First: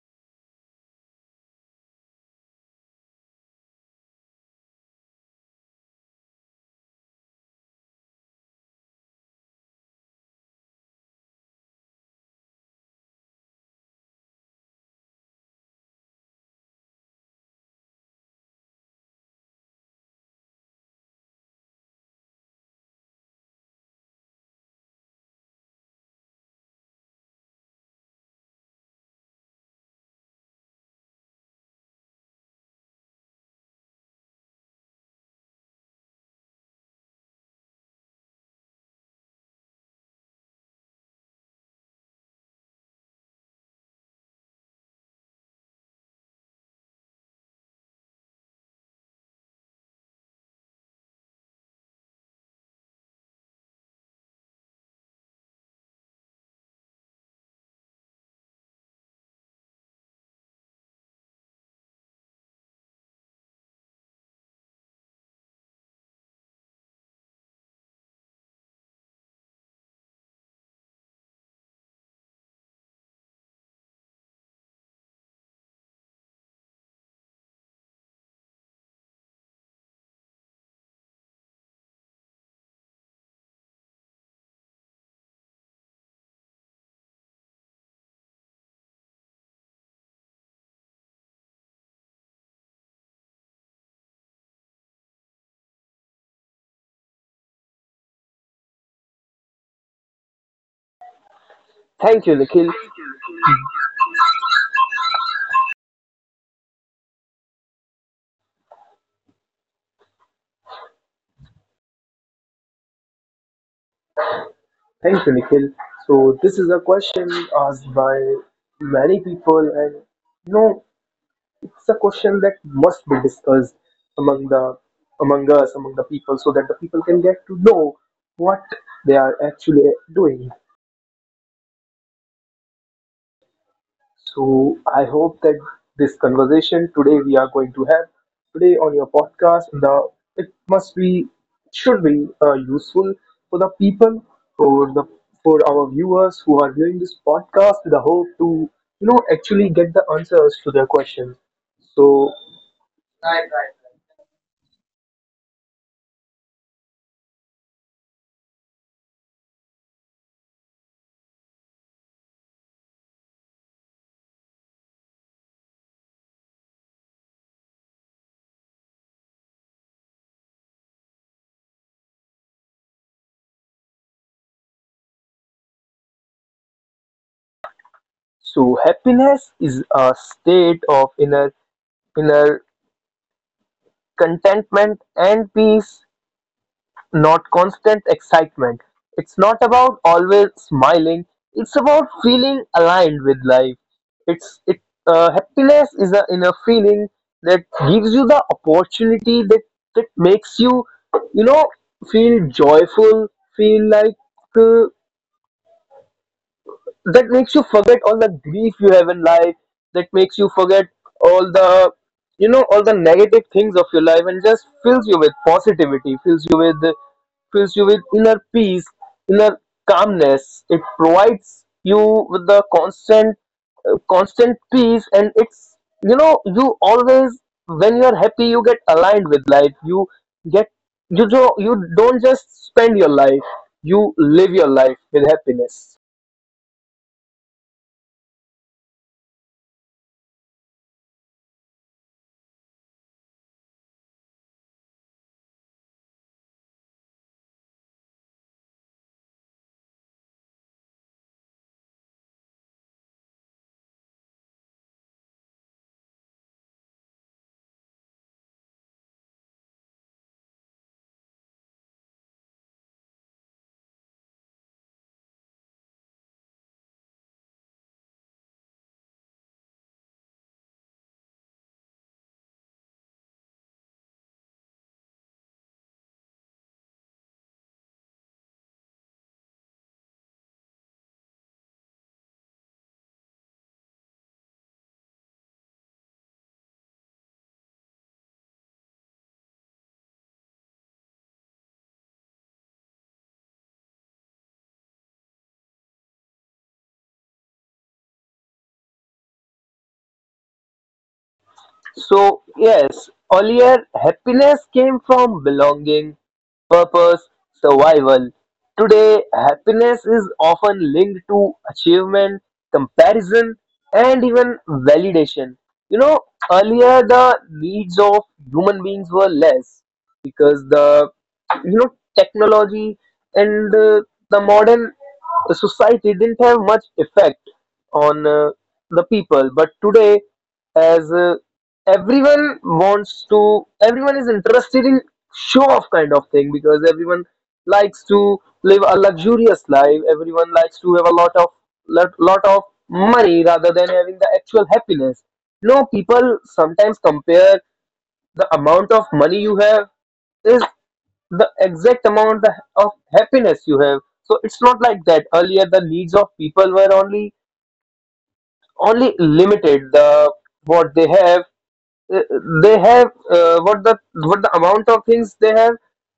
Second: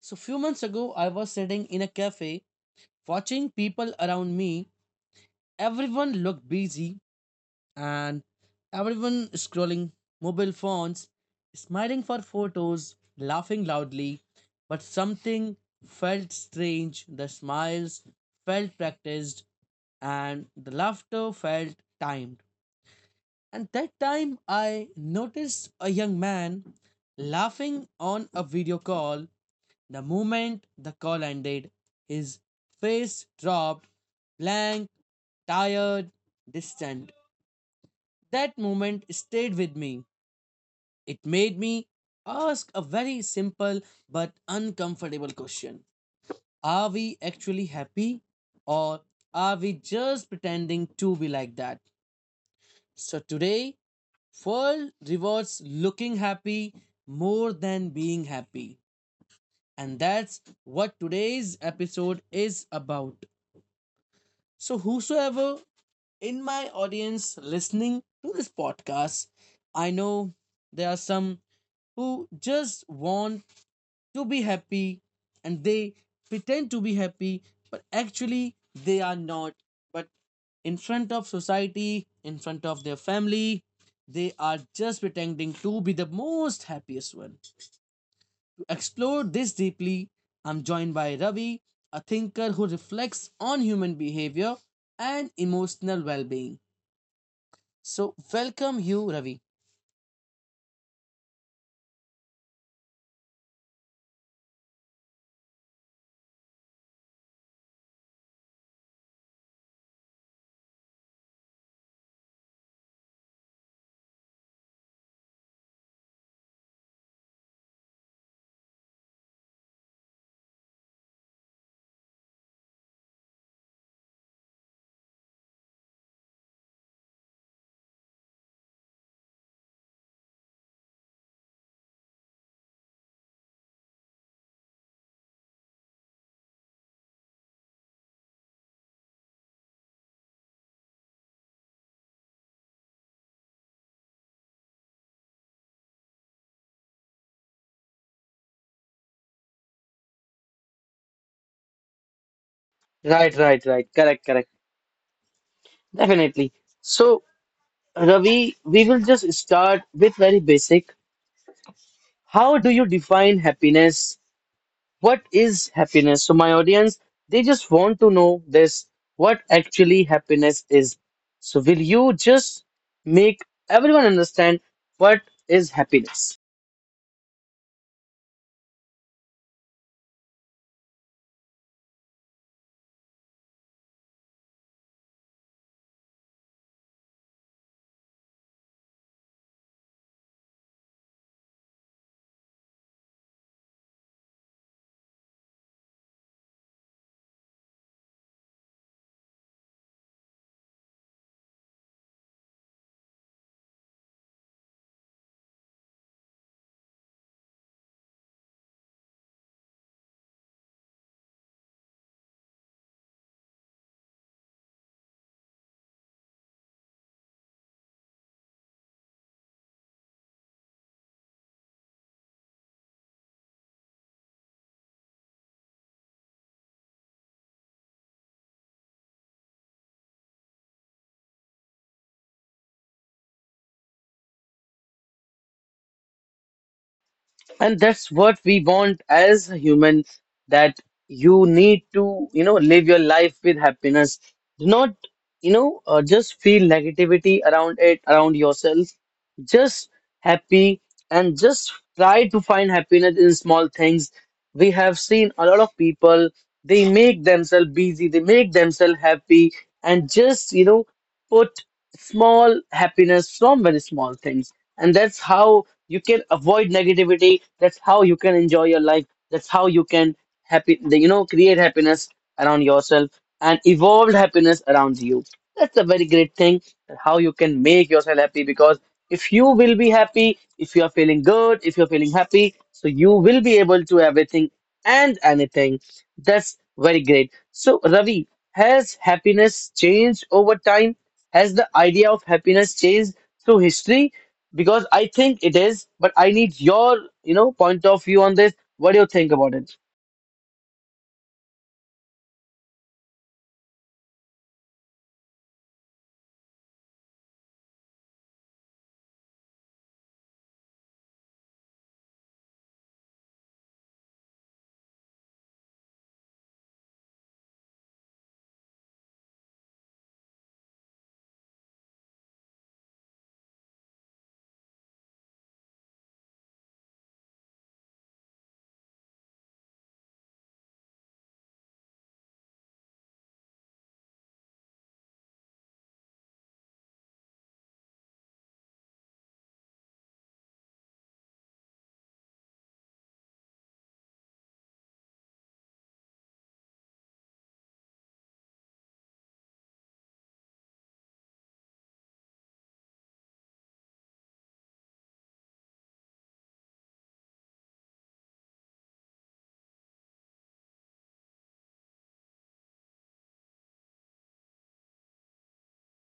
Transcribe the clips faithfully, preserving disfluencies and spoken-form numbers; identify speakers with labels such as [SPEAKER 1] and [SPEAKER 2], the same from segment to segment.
[SPEAKER 1] So few months ago, I was sitting in a cafe watching people around me. Everyone looked busy and everyone scrolling mobile phones, smiling for photos, laughing loudly. But something felt strange. The smiles felt practiced and the laughter felt timed. And that time I noticed a young man laughing on a video call the moment the call ended, his face dropped, blank, tired, distant. That moment stayed with me. It made me ask a very simple but uncomfortable question. Are we actually happy or are we just pretending to be like that? So today, world rewards looking happy more than being happy. And that's what today's episode is about. So, whosoever in my audience listening to this podcast, I know there are some who just want to be happy and they pretend to be happy, but actually they are not. But in front of society, in front of their family, they are just pretending to be the most happiest one. Explore this deeply, I'm joined by Ravi, a thinker who reflects on human behavior and emotional well being. So, welcome you, Ravi.
[SPEAKER 2] Thank you, Nikhil. Thank you, Nikhil. So this is a question asked by many people, and you know, it's a question that must be discussed among the among us, among the people, so that the people can get to know what they are actually doing. So I hope that this conversation today we are going to have today on your podcast, the it must be should be uh, useful for the people for the for our viewers who are viewing this podcast with the hope to you know actually get the answers to their questions. So
[SPEAKER 1] Right, right, right. Correct, correct. Definitely. So, Ravi, we will just start with very basic. How do you define happiness? What is happiness? So my audience, they just want to know this, what actually happiness is. So will you just make everyone understand what is happiness?
[SPEAKER 2] so happiness is a state of inner inner contentment and peace, not constant excitement. It's not about always smiling. It's about feeling aligned with life. It's it uh, Happiness is a inner feeling that gives you the opportunity that that makes you you know feel joyful, feel like uh, that makes you forget all the grief you have in life, that makes you forget all the you know all the negative things of your life and just fills you with positivity, fills you with fills you with inner peace, inner calmness. It provides you with the constant uh, constant peace, and it's you know you always, when you are happy, you get aligned with life. you get you do, you don't just spend your life, you live your life with happiness.
[SPEAKER 1] And that's what we want as humans, that you need to, you know, live your life with happiness. Do not, you know, uh, just feel negativity around it, around yourself. Just happy and just try to find happiness in small things. We have seen a lot of people, they make themselves busy, they make themselves happy, and just, you know, put small happiness from very small things, and that's how you can avoid negativity, that's how you can enjoy your life, that's how you can happy you know create happiness around yourself and evolve happiness around you. That's a very great thing, that how you can make yourself happy, because if you will be happy, if you are feeling good, if you're feeling happy, so you will be able to everything and anything. That's very great. So Ravi, has happiness changed over time, has the idea of happiness changed through history? Because I think it is, but I need your, you know, point of view on this. What do you think about it?
[SPEAKER 2] So, yes, earlier happiness came from belonging, purpose, survival. Today, happiness is often linked to achievement, comparison, and even validation. You know, earlier the needs of human beings were less because the you know technology and uh, the modern society didn't have much effect on, uh, the people. But today, as uh, everyone wants to everyone is interested in show off kind of thing because everyone likes to live a luxurious life. Everyone likes to have a lot of lot, lot of money rather than having the actual happiness. No, people sometimes compare the amount of money you have is the exact amount of happiness you have. So it's not like that. Earlier the needs of people were only only limited. The what they have uh, they have uh, What the what the amount of things they have,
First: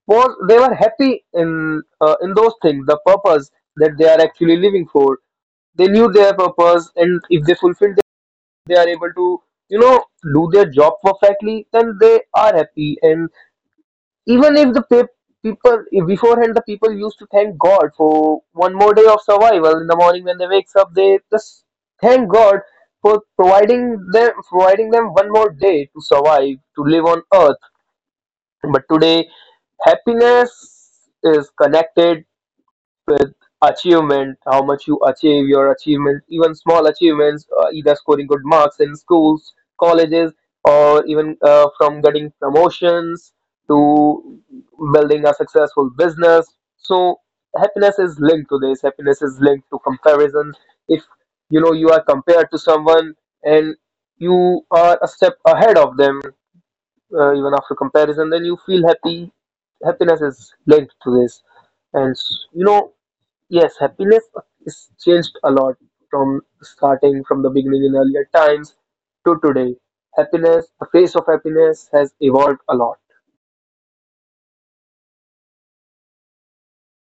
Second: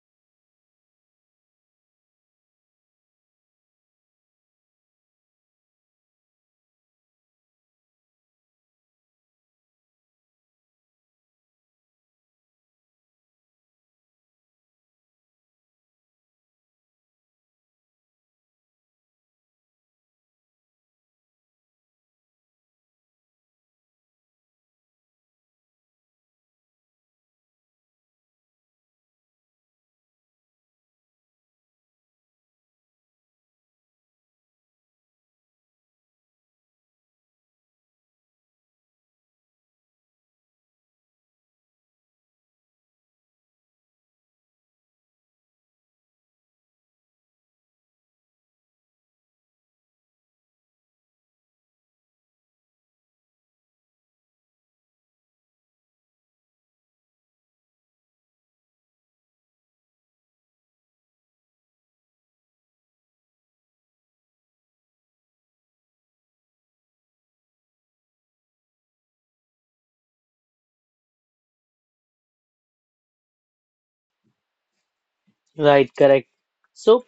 [SPEAKER 2] was they were happy in uh, in those things. The purpose that they are actually living for, they knew their purpose, and if they fulfill, they are able to you know do their job perfectly, then they are happy. And even if the pe- people, if beforehand the people used to thank god for one more day of survival, in the morning when they wakes up they just thank god for providing them providing them one more day to survive, to live on earth. But today happiness is connected with achievement, how much you achieve, your achievement, even small achievements, uh, either scoring good marks in schools, colleges, or even uh, from getting promotions to building a successful business. So happiness is linked to this. Happiness is linked to comparison. If you know you are compared to someone and you are a step ahead of them, uh, even after comparison, then you feel happy. Happiness is linked to this, and s- you know yes, happiness is changed a lot from starting from the beginning, in earlier times to today. Happiness, the face of happiness has evolved a lot.
[SPEAKER 1] Right, correct. So,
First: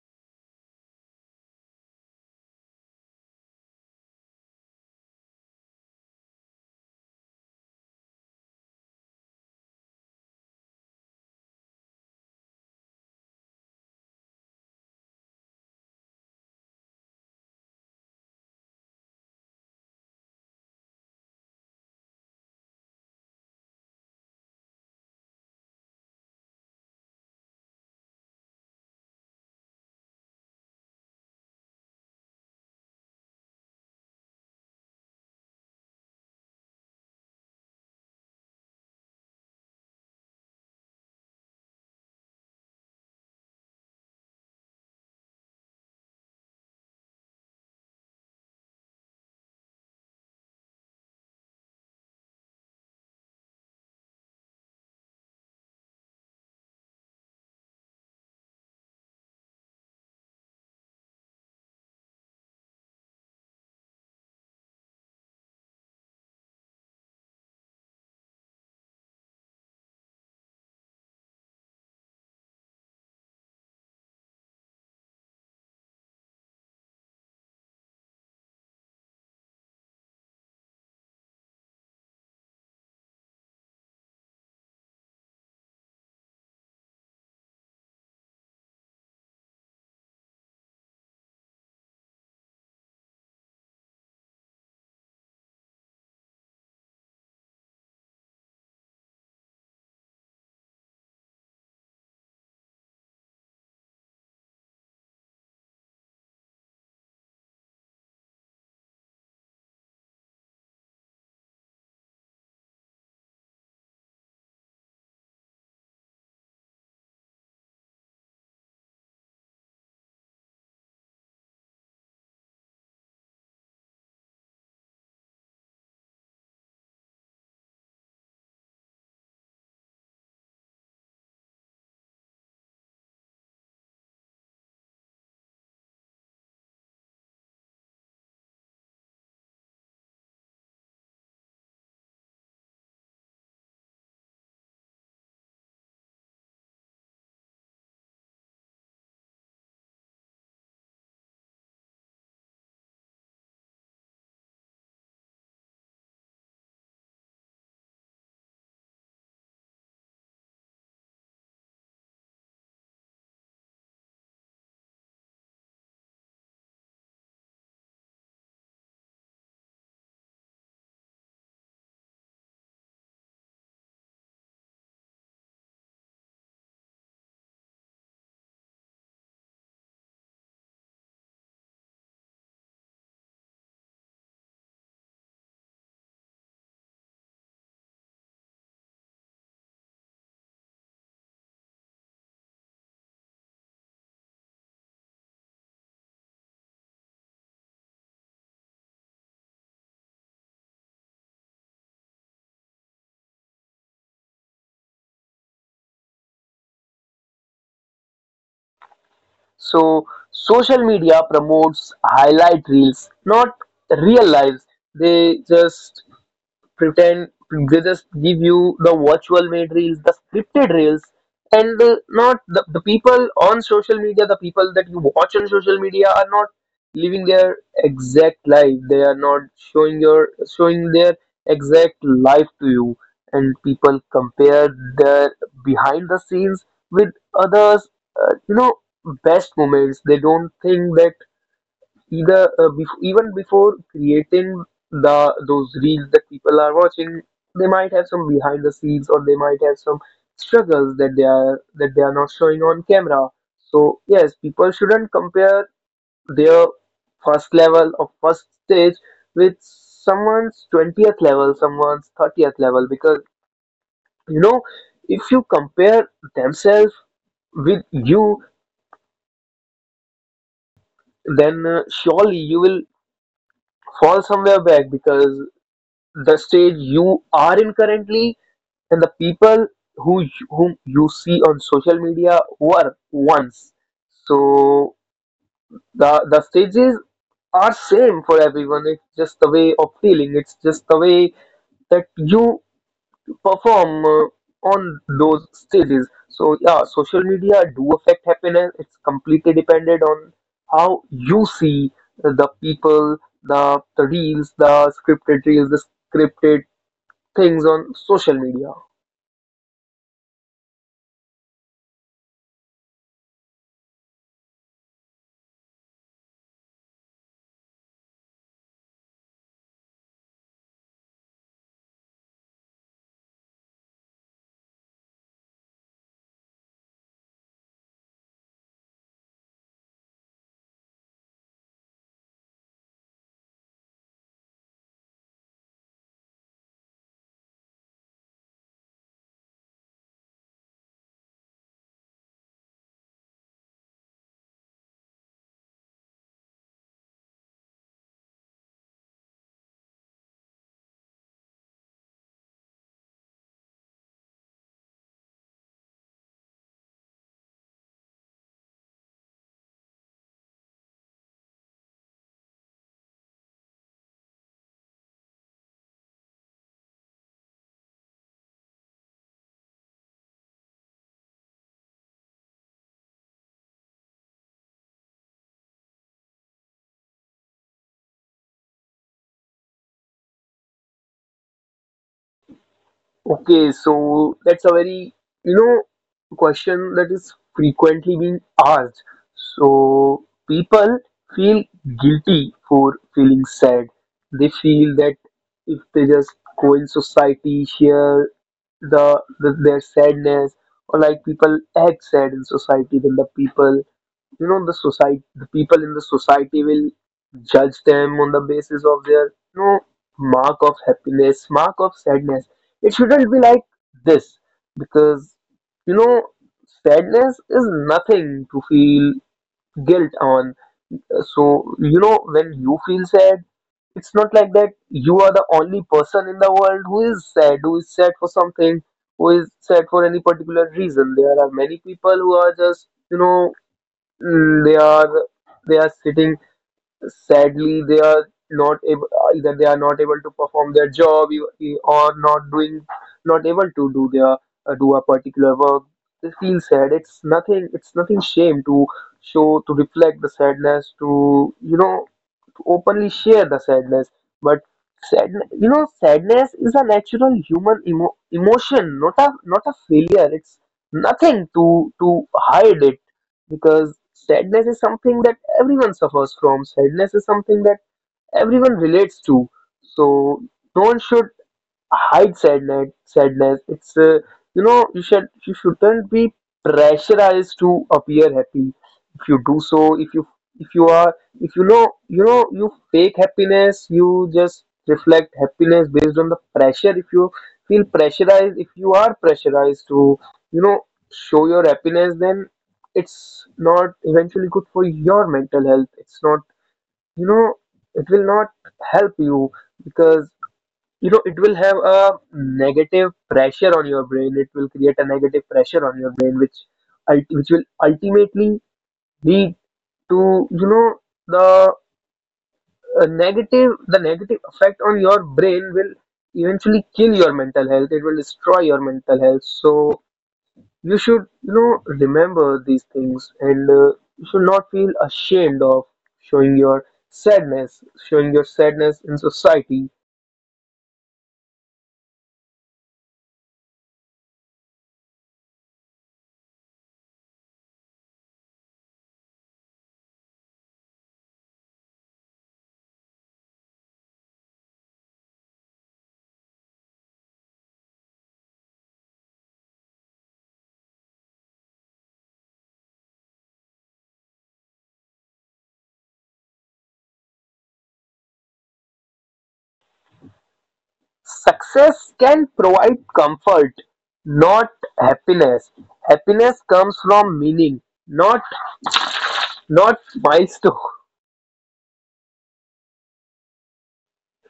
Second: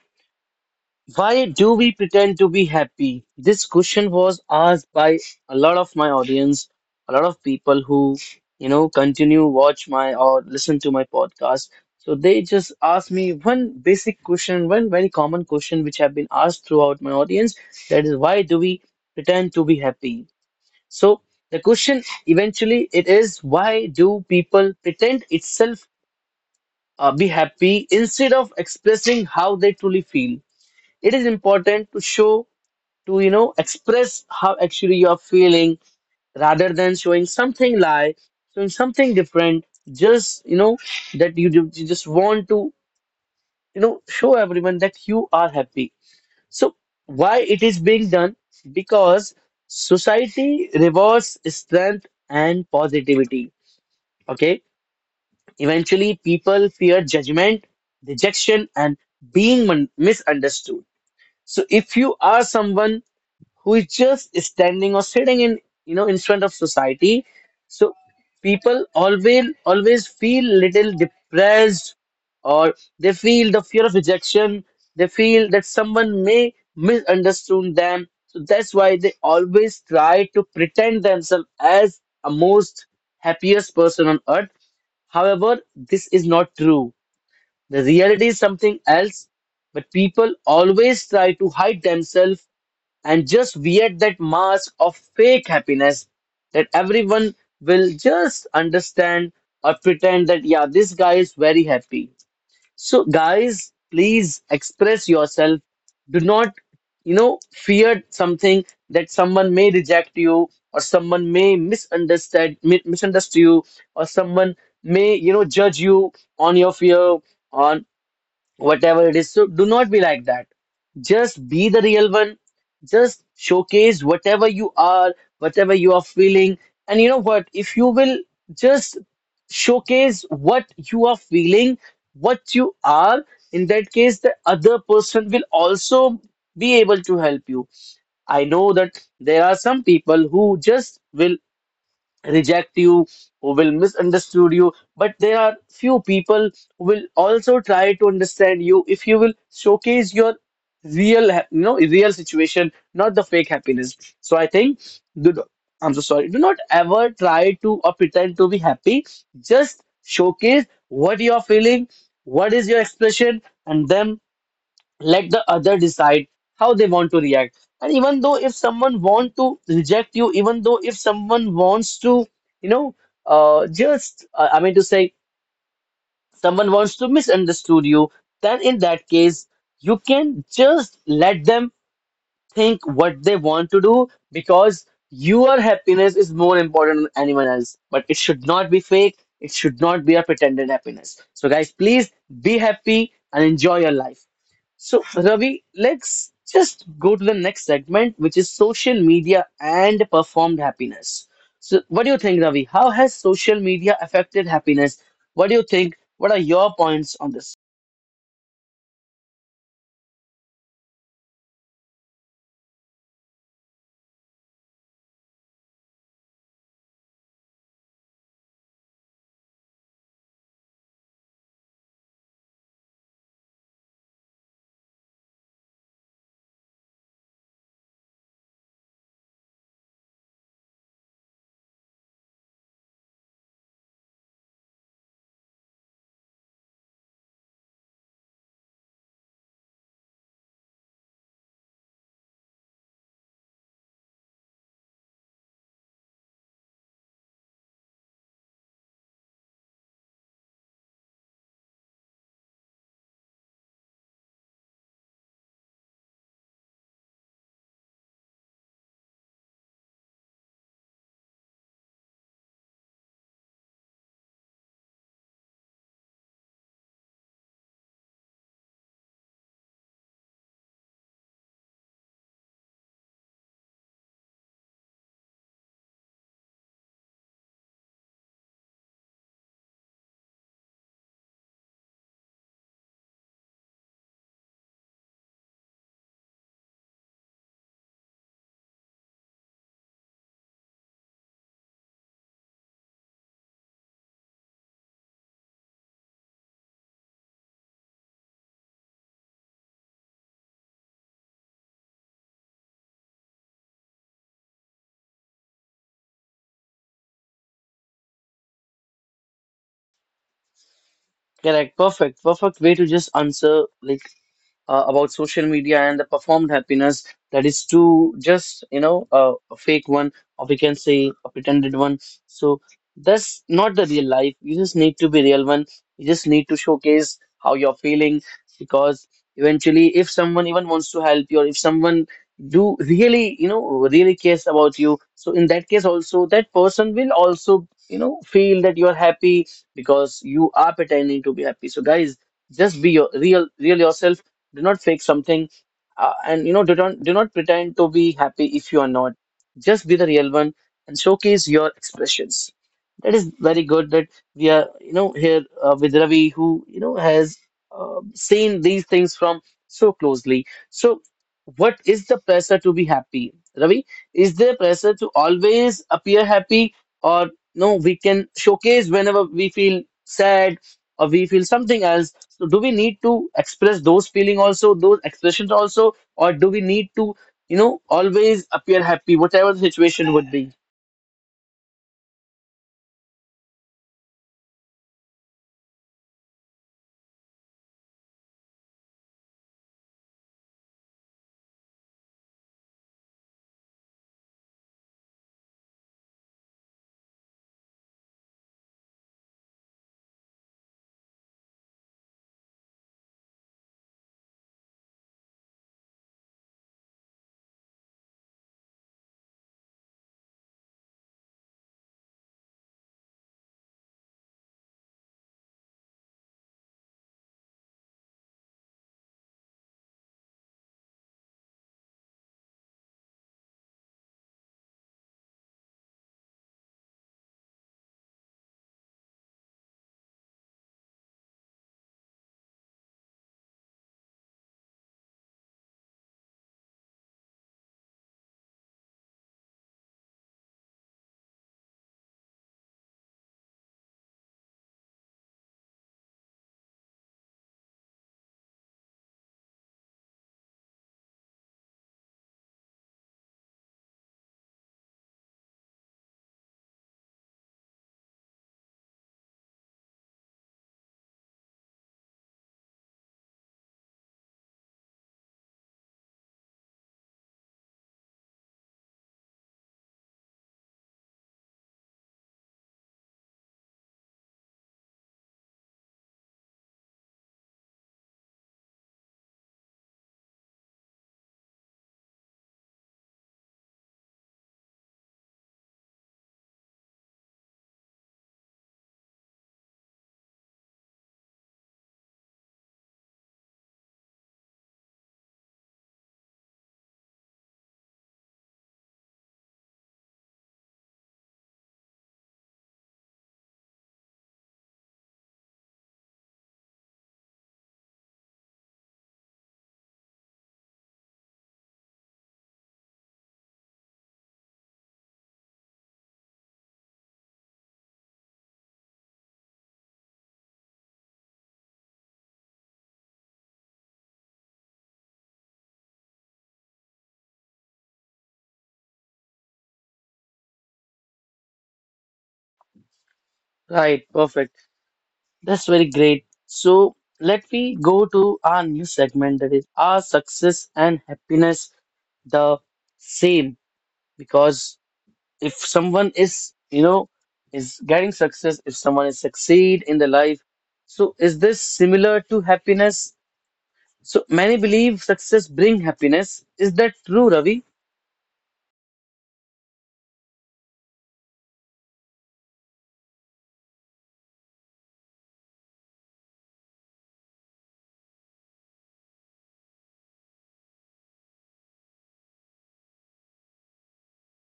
[SPEAKER 1] why do we pretend to be happy? This question was asked by a lot of my audience, a lot of people who, you know, continue watch my or listen to my podcast. So they just asked me one basic question, one very common question which have been asked throughout my audience. That is, why do we pretend to be happy? So the question eventually it is, why do people pretend itself uh, be happy instead of expressing how they truly feel? It is important to show to you know express how actually you are feeling rather than showing something lie, showing something different. Just you know that you, ju- you just want to you know show everyone that you are happy. So why it is being done? Because society rewards strength and positivity. Okay. Eventually, people fear judgment, rejection, and being mun- misunderstood. So, if you are someone who is just standing or sitting in you know in front of society, so people always always feel little depressed or they feel the fear of rejection, they feel that someone may misunderstand them, so that's why they always try to pretend themselves as a most happiest person on earth. However, this is not true. The reality is something else, but people always try to hide themselves and just wear that mask of fake happiness that everyone will just understand or pretend that, yeah, this guy is very happy. So, guys, please express yourself. Do not, you know, fear something that someone may reject you or someone may misunderstand mi- misunderstand you or someone may, you know, judge you on your fear on whatever it is. So do not be like that. Just be the real one. Just showcase whatever you are, whatever you are feeling. And you know what? If you will just showcase what you are feeling, what you are, in that case, the other person will also be able to help you. I know that there are some people who just will reject you, who will misunderstood you, but there are few people who will also try to understand you if you will showcase your real, ha- you know, real situation, not the fake happiness. So I think, do not- I'm so sorry. Do not ever try to or pretend to be happy. Just showcase what you are feeling, what is your expression, and then let the other decide how they want to react. And even though if someone want to reject you, even though if someone wants to you know uh, just uh, I mean to say someone wants to misunderstood you, then in that case you can just let them think what they want to do, because your happiness is more important than anyone else, but it should not be fake, it should not be a pretended happiness. So guys please be happy and enjoy your life. So, Ravi, let's just go to the next segment, which is social media and performed happiness. So, what do you think, Ravi? How has social media affected happiness? What do you think? What are your points on this?
[SPEAKER 2] So, social media promotes highlight reels, not real lives. They just pretend they just give you the virtual made reels, the scripted reels, and uh, not the, the people on social media. The people that you watch on social media are not living their exact life. They are not showing your showing their exact life to you. And people compare their behind the scenes with others, uh, you know best moments. They don't think that either uh, bef- even before creating the those reels that people are watching, they might have some behind the scenes, or they might have some struggles that they are that they are not showing on camera. So yes, people shouldn't compare their first level or first stage with someone's twentieth level, someone's thirtieth level. Because you know if you compare themselves with you, then uh, surely you will fall somewhere back, because the stage you are in currently and the people who you- whom you see on social media were once. So the the stages are same for everyone. It's just the way of feeling. It's just the way that you perform uh, on those stages. So yeah, social media do affect happiness. It's completely dependent on how you see the people, the the reels, the scripted reels, the scripted things on social media.
[SPEAKER 1] Correct, perfect, perfect way to just answer like uh, about social media and the performed happiness, that is to just you know uh, a fake one or we can say a pretended one. So that's not the real life, you just need to be real one, you just need to showcase how you're feeling, because eventually if someone even wants to help you or if someone do really you know really cares about you, so in that case also that person will also you know feel that you're happy because you are pretending to be happy. So guys, just be your real real yourself, do not fake something, uh, and you know do not do not pretend to be happy if you are not. Just be the real one and showcase your expressions. That is very good, that we are, you know, here uh, with Ravi, who, you know, has uh, seen these things from so closely. So, what is the pressure to be happy? Ravi, is there pressure to always appear happy, or no, we can showcase whenever we feel sad or we feel something else? So, do we need to express those feeling also, those expressions also, or do we need to, you know, always appear happy, whatever the situation would be?
[SPEAKER 2] Okay, so that's a very, you know, question that is frequently being asked. So people feel guilty for feeling sad. They feel that if they just go in society, share the, the their sadness, or like people act sad in society, then the people, you know the society, the people in the society will judge them on the basis of their you know mark of happiness, mark of sadness. It shouldn't be like this, because you know sadness is nothing to feel guilt on. Uh, so you know when you feel sad, it's not like that you are the only person in the world who is sad, who is sad for something, who is sad for any particular reason. There are many people who are just you know Mm, they are they are sitting sadly. They are not able, either they are not able to perform their job e- e- or not doing, not able to do their uh, do a particular work. They feel sad. It's nothing, it's nothing shame to show to reflect the sadness, to you know to openly share the sadness. But sad, you know, sadness is a natural human emo- emotion, not a not a failure. It's nothing to to hide it because sadness is something that everyone suffers from. Sadness is something that everyone relates to. So no one should hide sadness. Sadness it's uh, you know You should, you shouldn't be pressurized to appear happy. If you do so if you, if you are, if you know you know you fake happiness, you just reflect happiness based on the pressure. If you feel pressurized, if you are pressurized to you know show your happiness, then it's not eventually good for your mental health. It's not, you know it will not help you, because you know it will have a negative pressure on your brain. It will create a negative pressure on your brain, which ult- which will ultimately lead to, you know the uh, negative, the negative effect on your brain will eventually kill your mental health. It will destroy your mental health. So you should, you know remember these things. And uh, you should not feel ashamed of showing your sadness, showing your sadness in society.
[SPEAKER 1] Right, perfect. That's very great. So let me go to our new segment, that is our success and happiness the same? Because if someone is, you know, is getting success, if someone is succeed in the life, so is this similar to happiness? So many believe success bring happiness. Is that true, Ravi?
[SPEAKER 2] Success can provide comfort, not happiness. Happiness comes from meaning, not not milestones.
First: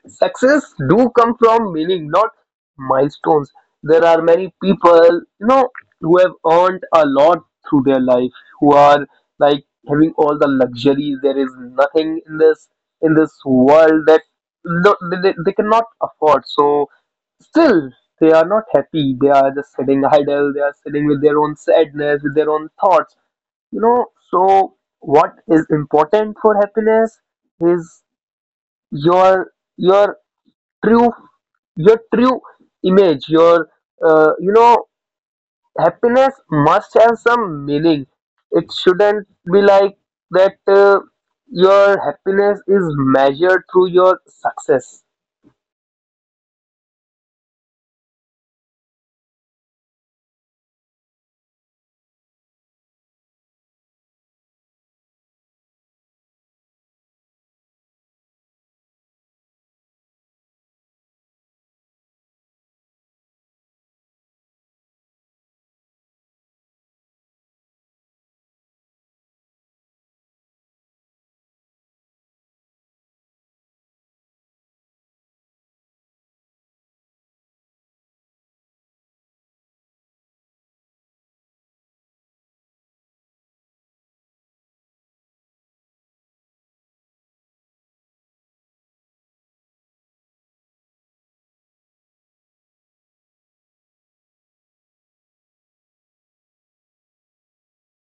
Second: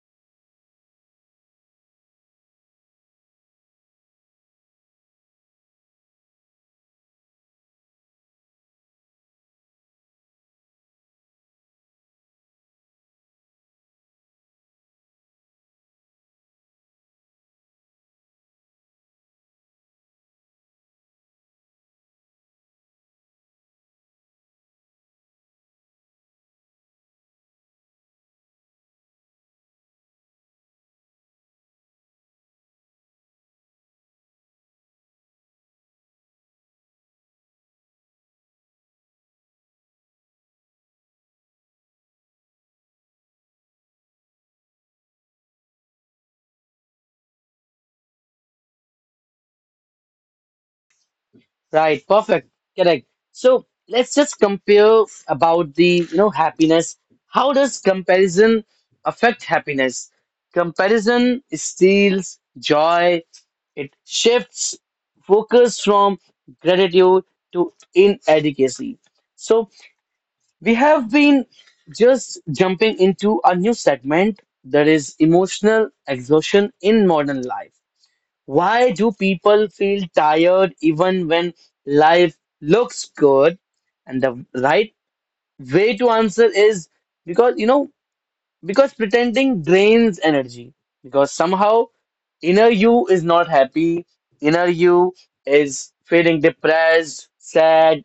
[SPEAKER 2] Success do come from meaning, not milestones. There are many people, you know, who have earned a lot through their life, who are like having all the luxuries. There is nothing in this in this world that, no, they, they they cannot afford. So still they are not happy. They are just sitting idle. They are sitting with their own sadness, with their own thoughts. You know, so what is important for happiness is your your true, your true image, your uh, you know happiness must have some meaning. It shouldn't be like that, uh, your happiness is measured through your success.
[SPEAKER 1] Right, perfect, correct. So let's just compare about the you know happiness. How does comparison affect happiness? Comparison steals joy. It shifts focus from gratitude to inadequacy. So we have been just jumping into a new segment, that is emotional exhaustion in modern life. Why do people feel tired even when life looks good? And the right way to answer is because, you know, because pretending drains energy. Because somehow inner you is not happy, inner you is feeling depressed, sad,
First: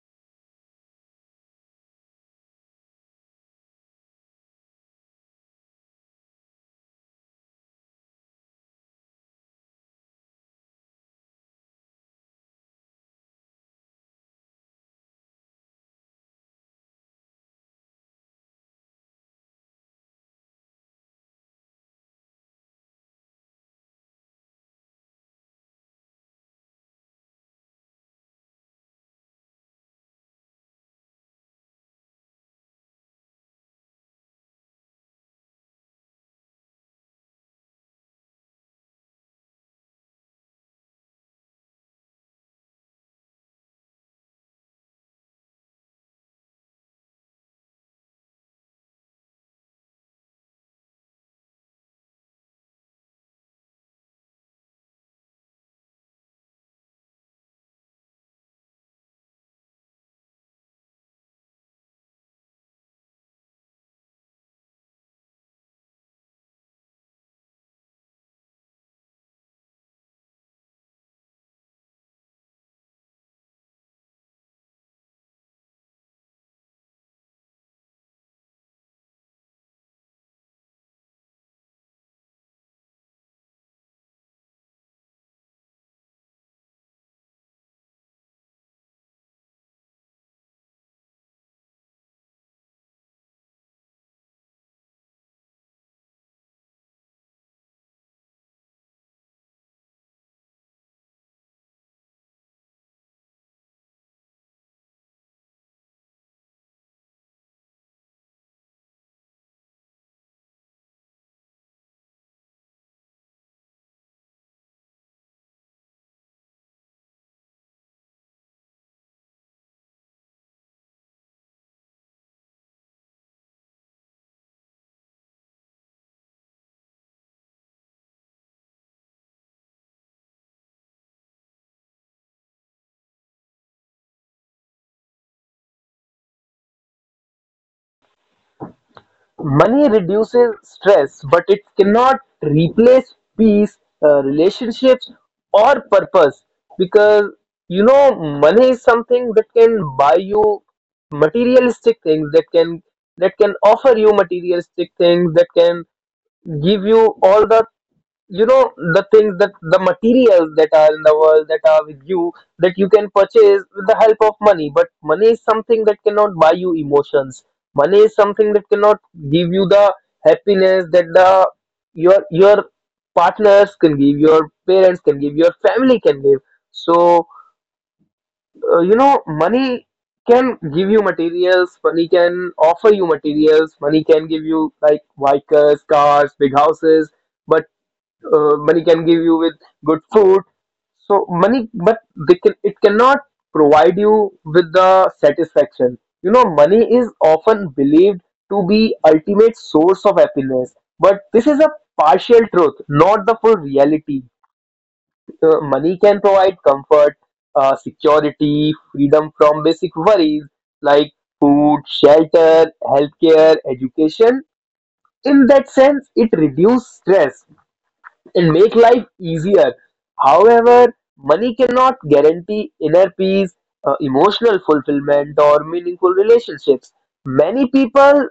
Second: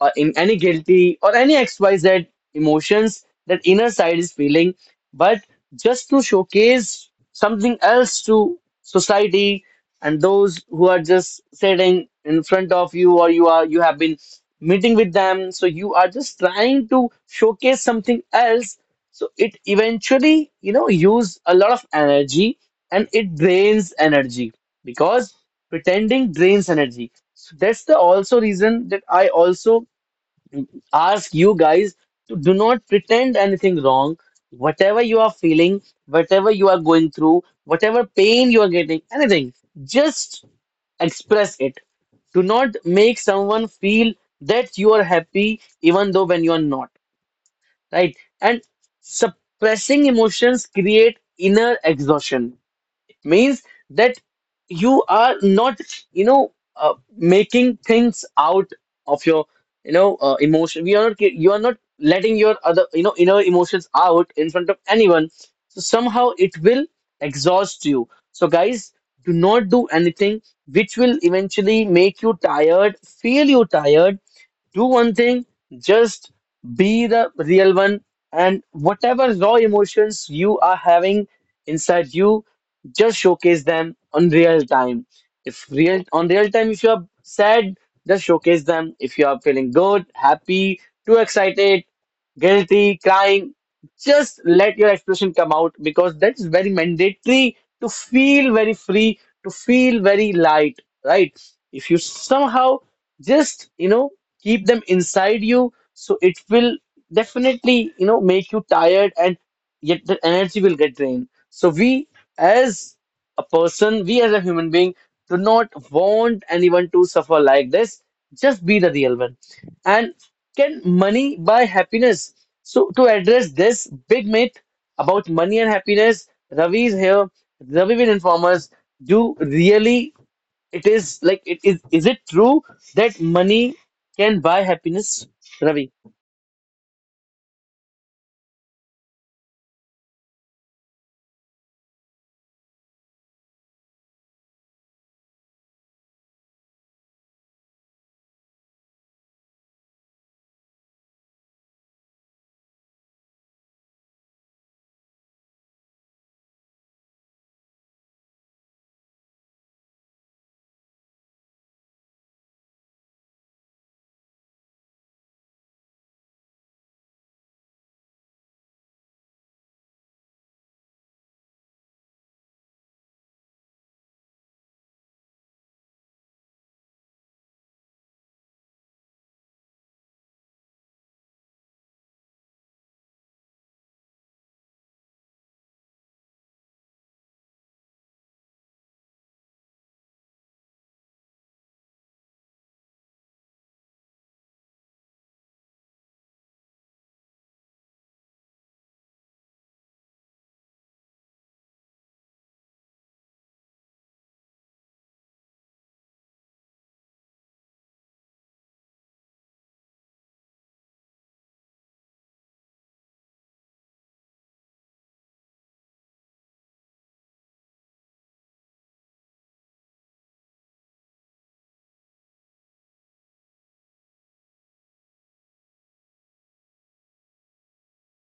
[SPEAKER 1] or in any guilty or any X Y Z emotions that inner side is feeling, but just to showcase something else to society and those who are just sitting in front of you or you are you have been meeting with them, so you are just trying to showcase something else. So it eventually you know use a lot of energy and it drains energy because pretending drains energy. So that's the also reason that I also ask you guys to do not pretend anything wrong. Whatever you are feeling, whatever you are going through, whatever pain you are getting, anything, just express it. Do not make someone feel that you are happy even though when you are not, right? And suppressing emotions create inner exhaustion means that you are not you know uh, making things out of your you know uh, emotion, we are not ge- you are not letting your other you know inner emotions out in front of anyone, so somehow it will exhaust you. So guys, do not do anything which will eventually make you tired feel you tired. Do one thing, just be the real one, and whatever raw emotions you are having inside you, just showcase them on real time. If real on real time, if you are sad, just showcase them. If you are feeling good, happy, too excited, guilty, crying, just let your expression come out because that is very mandatory to feel very free, to feel very light, right? If you somehow just you know keep them inside you, so it will definitely you know make you tired, and yet the energy will get drained. So we as a person, we as a human being, do not want anyone to suffer like this. Just be the real one. And can money buy happiness? So to address this big myth about money and happiness, Ravi is here. Ravi will inform us. Do really it is like it is. Is it true that money can buy happiness, Ravi?
[SPEAKER 2] Money reduces stress, but it cannot replace peace, uh, relationships, or purpose. Because you know money is something that can buy you materialistic things, that can that can offer you materialistic things, that can give you all the, you know the things, that the materials that are in the world, that are with you, that you can purchase with the help of money. But money is something that cannot buy you emotions. Money is something that cannot give you the happiness that the your your partners can give, your parents can give, your family can give. So uh, you know money can give you materials, money can offer you materials, money can give you like bikers, cars, big houses. But uh, money can give you with good food. So money, but they can it cannot provide you with the satisfaction. You know, money is often believed to be ultimate source of happiness, but this is a partial truth, not the full reality. Uh, money can provide comfort, uh, security, freedom from basic worries like food, shelter, healthcare, education. In that sense, it reduces stress and make life easier. However, money cannot guarantee inner peace, uh, emotional fulfillment, or meaningful relationships. Many people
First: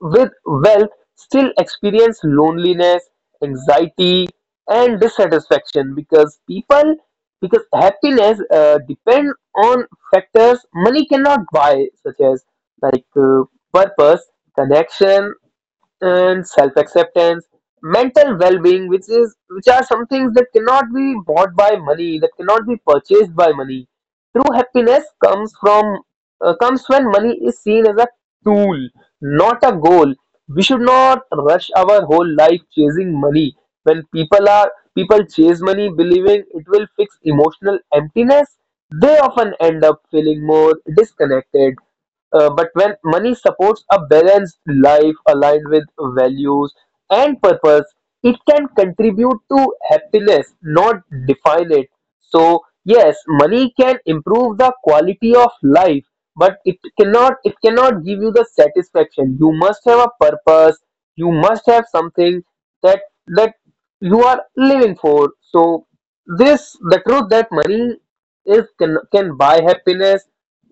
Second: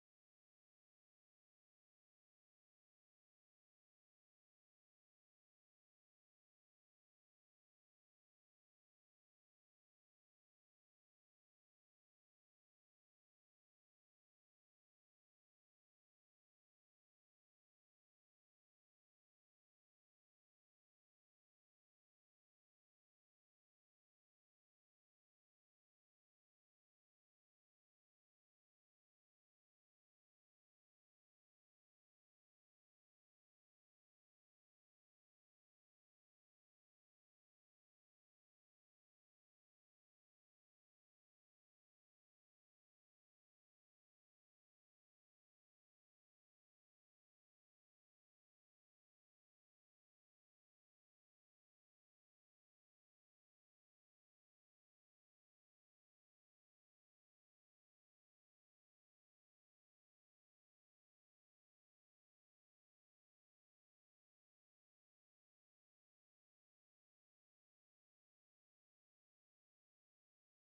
[SPEAKER 2] with wealth still experience loneliness, anxiety, and dissatisfaction. Because people because happiness uh, depend on factors money cannot buy, such as like uh, purpose, connection, and self-acceptance, mental well-being, which is which are some things that cannot be bought by money, that cannot be purchased by money. True happiness comes from, uh, comes when money is seen as a tool, not a goal. We should not rush our whole life chasing money. When people are people chase money believing it will fix emotional emptiness, they often end up feeling more disconnected. Uh, but when money supports a balanced life aligned with values and purpose, it can contribute to happiness, not define it. So, yes, money can improve the quality of life, but it cannot it cannot give you the satisfaction. You must have a purpose, you must have something that that you are living for. So this the truth that money is can, can buy happiness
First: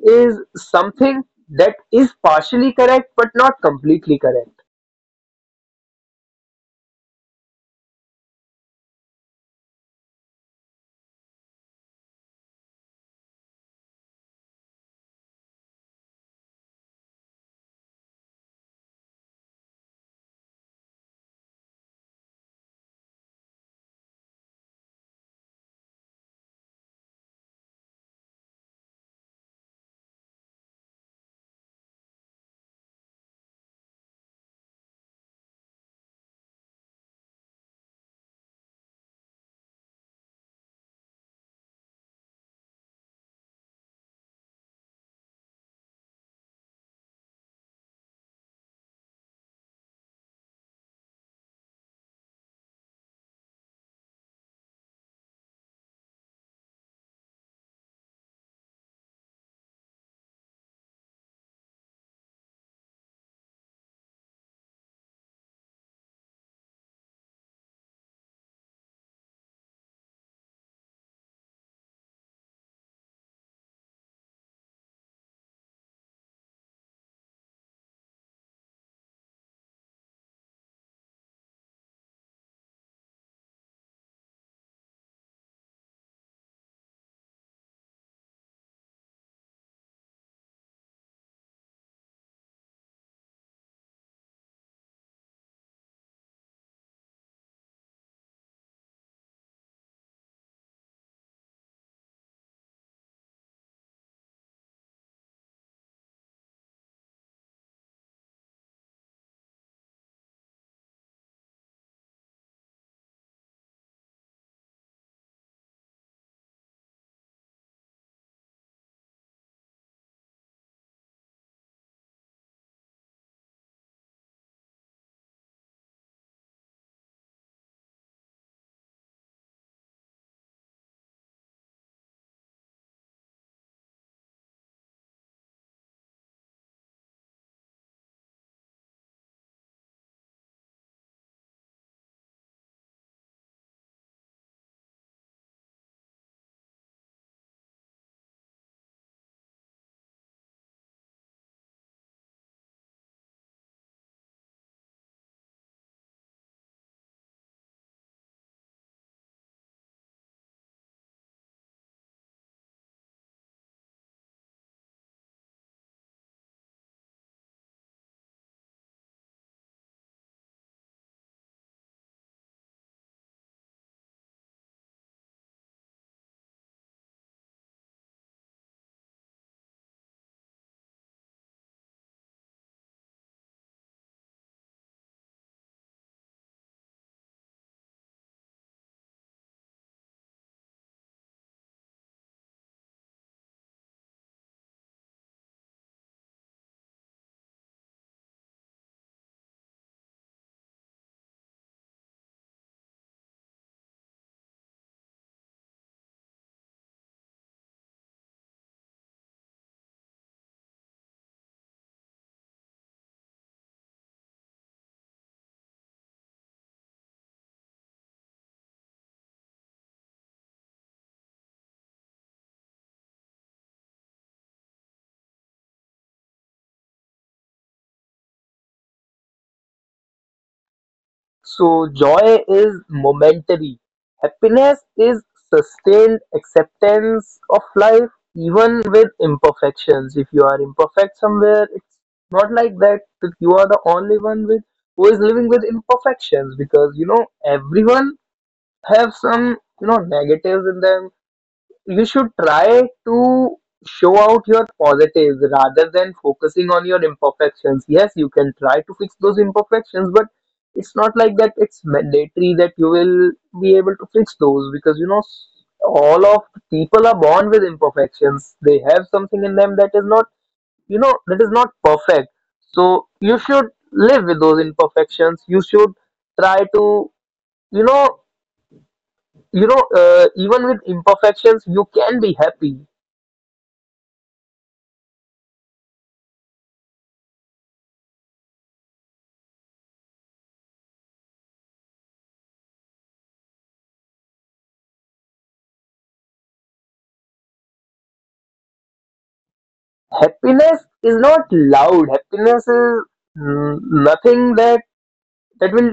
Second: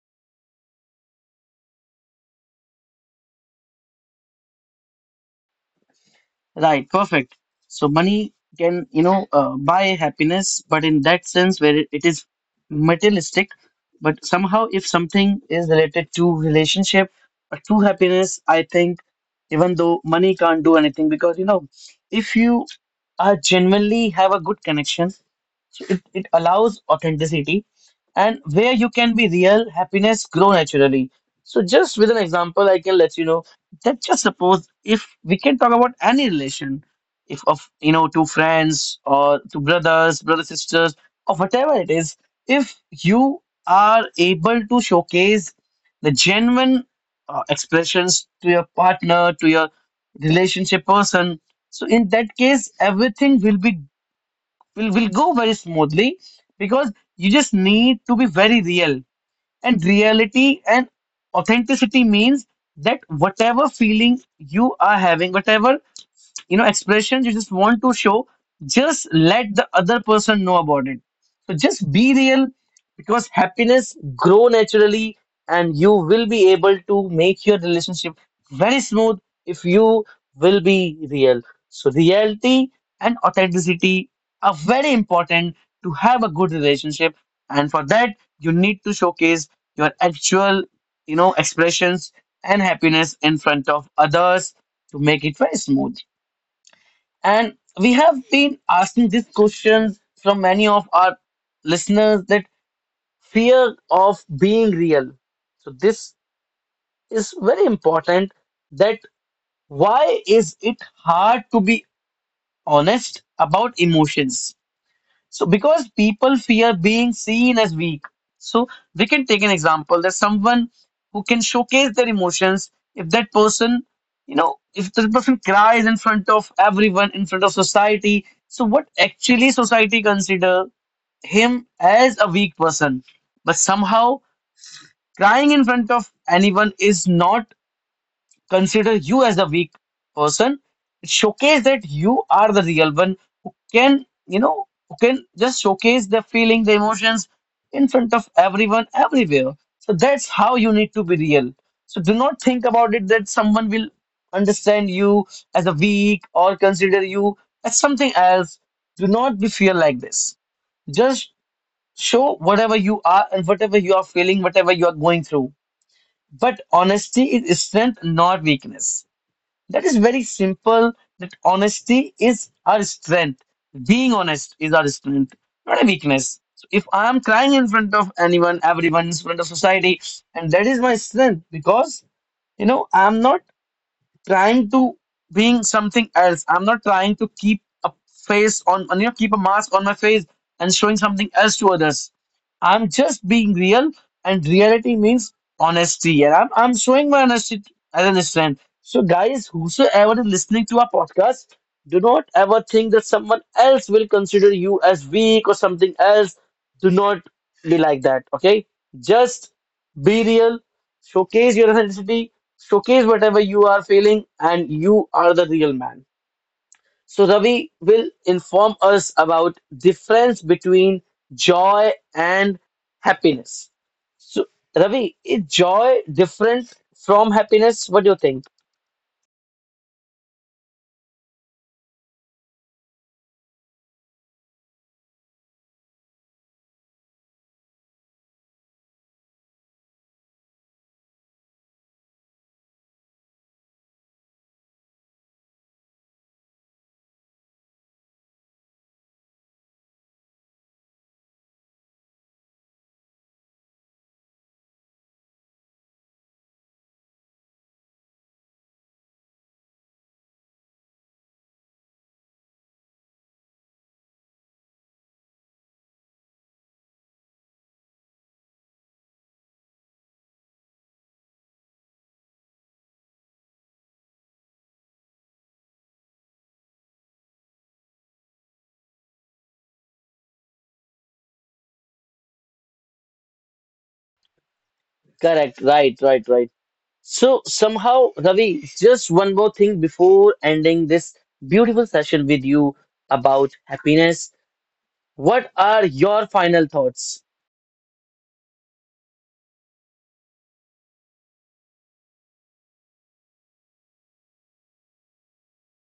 [SPEAKER 2] is something that is partially correct, but not completely correct.
[SPEAKER 1] Right, perfect. So money can, you know, uh, buy happiness, but in that sense where it, it is materialistic, but somehow if something is related to relationship or to happiness, I think even though money can't do anything because, you know, if you are genuinely have a good connection. So it, it allows authenticity, and where you can be real, happiness grow naturally. So just with an example, I can let you know that just suppose if we can talk about any relation, if of you know two friends or two brothers, brother sisters, or whatever it is, if you are able to showcase the genuine uh, expressions to your partner, to your relationship person, so in that case, everything will be will will go very smoothly because you just need to be very real. And reality and authenticity means that whatever feeling you are having, whatever you know expressions you just want to show, just let the other person know about it. So just be real, because happiness grow naturally and you will be able to make your relationship very smooth if you will be real. So reality and authenticity are very important to have a good relationship, and for that you need to showcase your actual you know expressions and happiness in front of others to make it very smooth. And we have been asking these questions from many of our listeners, that fear of being real. So this is very important, that why is it hard to be honest about emotions? So because people fear being seen as weak. So we can take an example. There's someone who can showcase their emotions. If that person, you know, if the person cries in front of everyone, in front of society, so what actually society consider him as a weak person. But somehow crying in front of anyone is not consider you as a weak person. It showcase that you are the real one who can, you know who can just showcase the feeling, the emotions, in front of everyone everywhere. So that's how you need to be real. So do not think about it that someone will understand you as a weak or consider you as something else. Do not be fear like this. Just show whatever you are and whatever you are feeling, whatever you are going through. But honesty is strength, not weakness. That is very simple. That honesty is our strength. Being honest is our strength, not a weakness. So if I am crying in front of anyone, everyone, in front of society, and that is my strength because you know I'm not trying to being something else. I'm not trying to keep a face on, you know, keep a mask on my face and showing something else to others. I'm just being real, and reality means honesty. And I'm, I'm showing my honesty as an strength. So, guys, whosoever is listening to our podcast, do not ever think that someone else will consider you as weak or something else. Do not be like that, okay? Just be real, showcase your authenticity, showcase whatever you are feeling, and you are the real man. So Ravi will inform us about difference between joy and happiness. So Ravi, is joy different from happiness? What do you think?
[SPEAKER 2] So joy is momentary, happiness is sustained acceptance of life, even with imperfections. If you are imperfect somewhere, it's not like that, that you are the only one with who is living with imperfections, because you know everyone have some you know negatives in them. You should try to show out your positives rather than focusing on your imperfections. Yes, you can try to fix those imperfections, but it's not like that it's mandatory that you will be able to fix those, because you know s- all of people are born with imperfections. They have something in them that is not, you know that is not perfect. So you should live with those imperfections. You should try to, you know you know uh, even with imperfections, you can be happy.
[SPEAKER 1] Correct, right, right, right. So somehow, Ravi, just one more thing before ending this beautiful session with you about happiness. What are your final thoughts?
[SPEAKER 2] Happiness is not loud. Happiness is, mm, nothing that that will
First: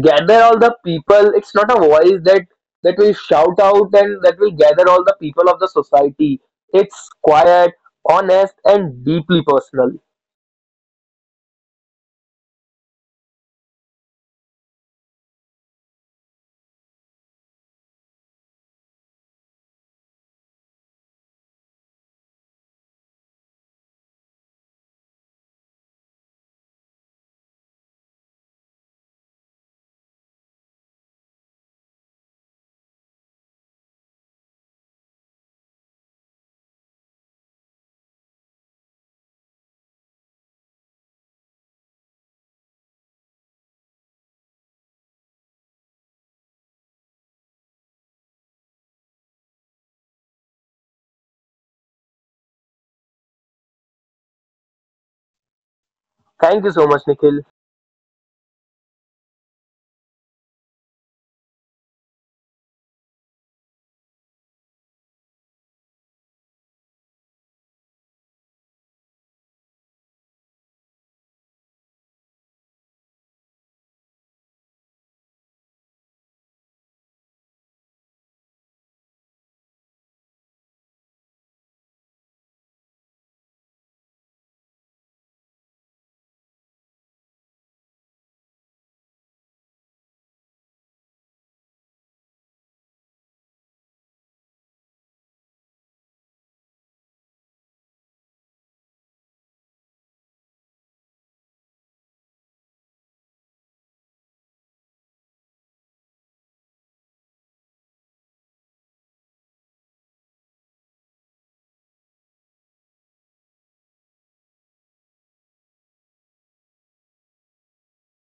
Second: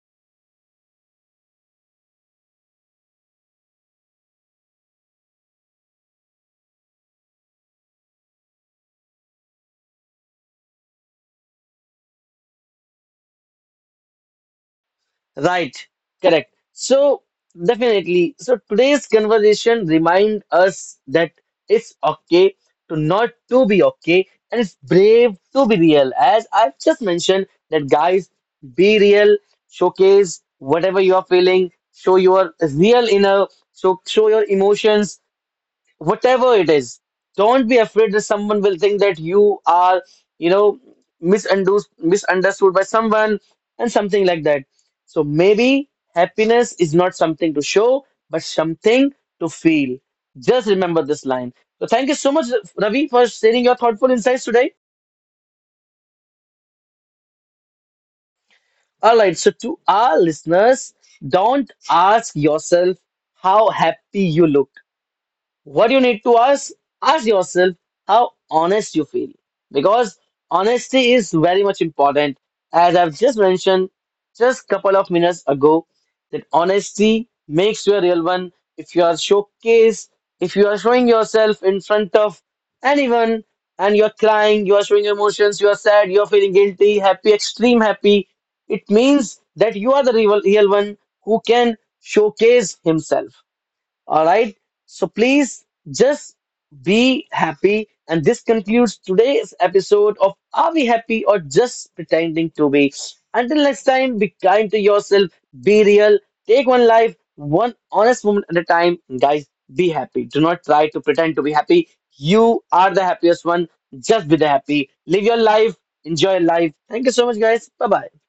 [SPEAKER 2] gather all the people. It's not a voice that that will shout out and that will gather all the people of the society. It's quiet, honest, and deeply personal.
[SPEAKER 1] Right, correct. So definitely, so today's conversation remind us that it's okay to not to be okay, and it's brave to be real. As I've just mentioned, that guys, be real, showcase whatever you are feeling, show your real inner, so show your emotions, whatever it is, don't be afraid that someone will think that you are, you know misunderstood misunderstood by someone and something like that. So maybe happiness is not something to show but something to feel. Just remember this line. So thank you so much, Ravi, for sharing your thoughtful insights today.
[SPEAKER 2] Thank you so much, Nikhil.
[SPEAKER 1] All right, so to our listeners, don't ask yourself how happy you look. What you need to ask, ask yourself how honest you feel, because honesty is very much important. As I've just mentioned just couple of minutes ago, that honesty makes you a real one. If you are showcase, if you are showing yourself in front of anyone, and you're crying, you are showing your emotions, you are sad, you're feeling guilty, happy, extreme happy, it means that you are the real, real one who can showcase himself. All right. So please just be happy. And this concludes today's episode of Are We Happy or Just Pretending to Be? Until next time, be kind to yourself, be real, take one life, one honest moment at a time. Guys, be happy. Do not try to pretend to be happy. You are the happiest one. Just be the happy. Live your life, enjoy your life. Thank you so much, guys. Bye bye.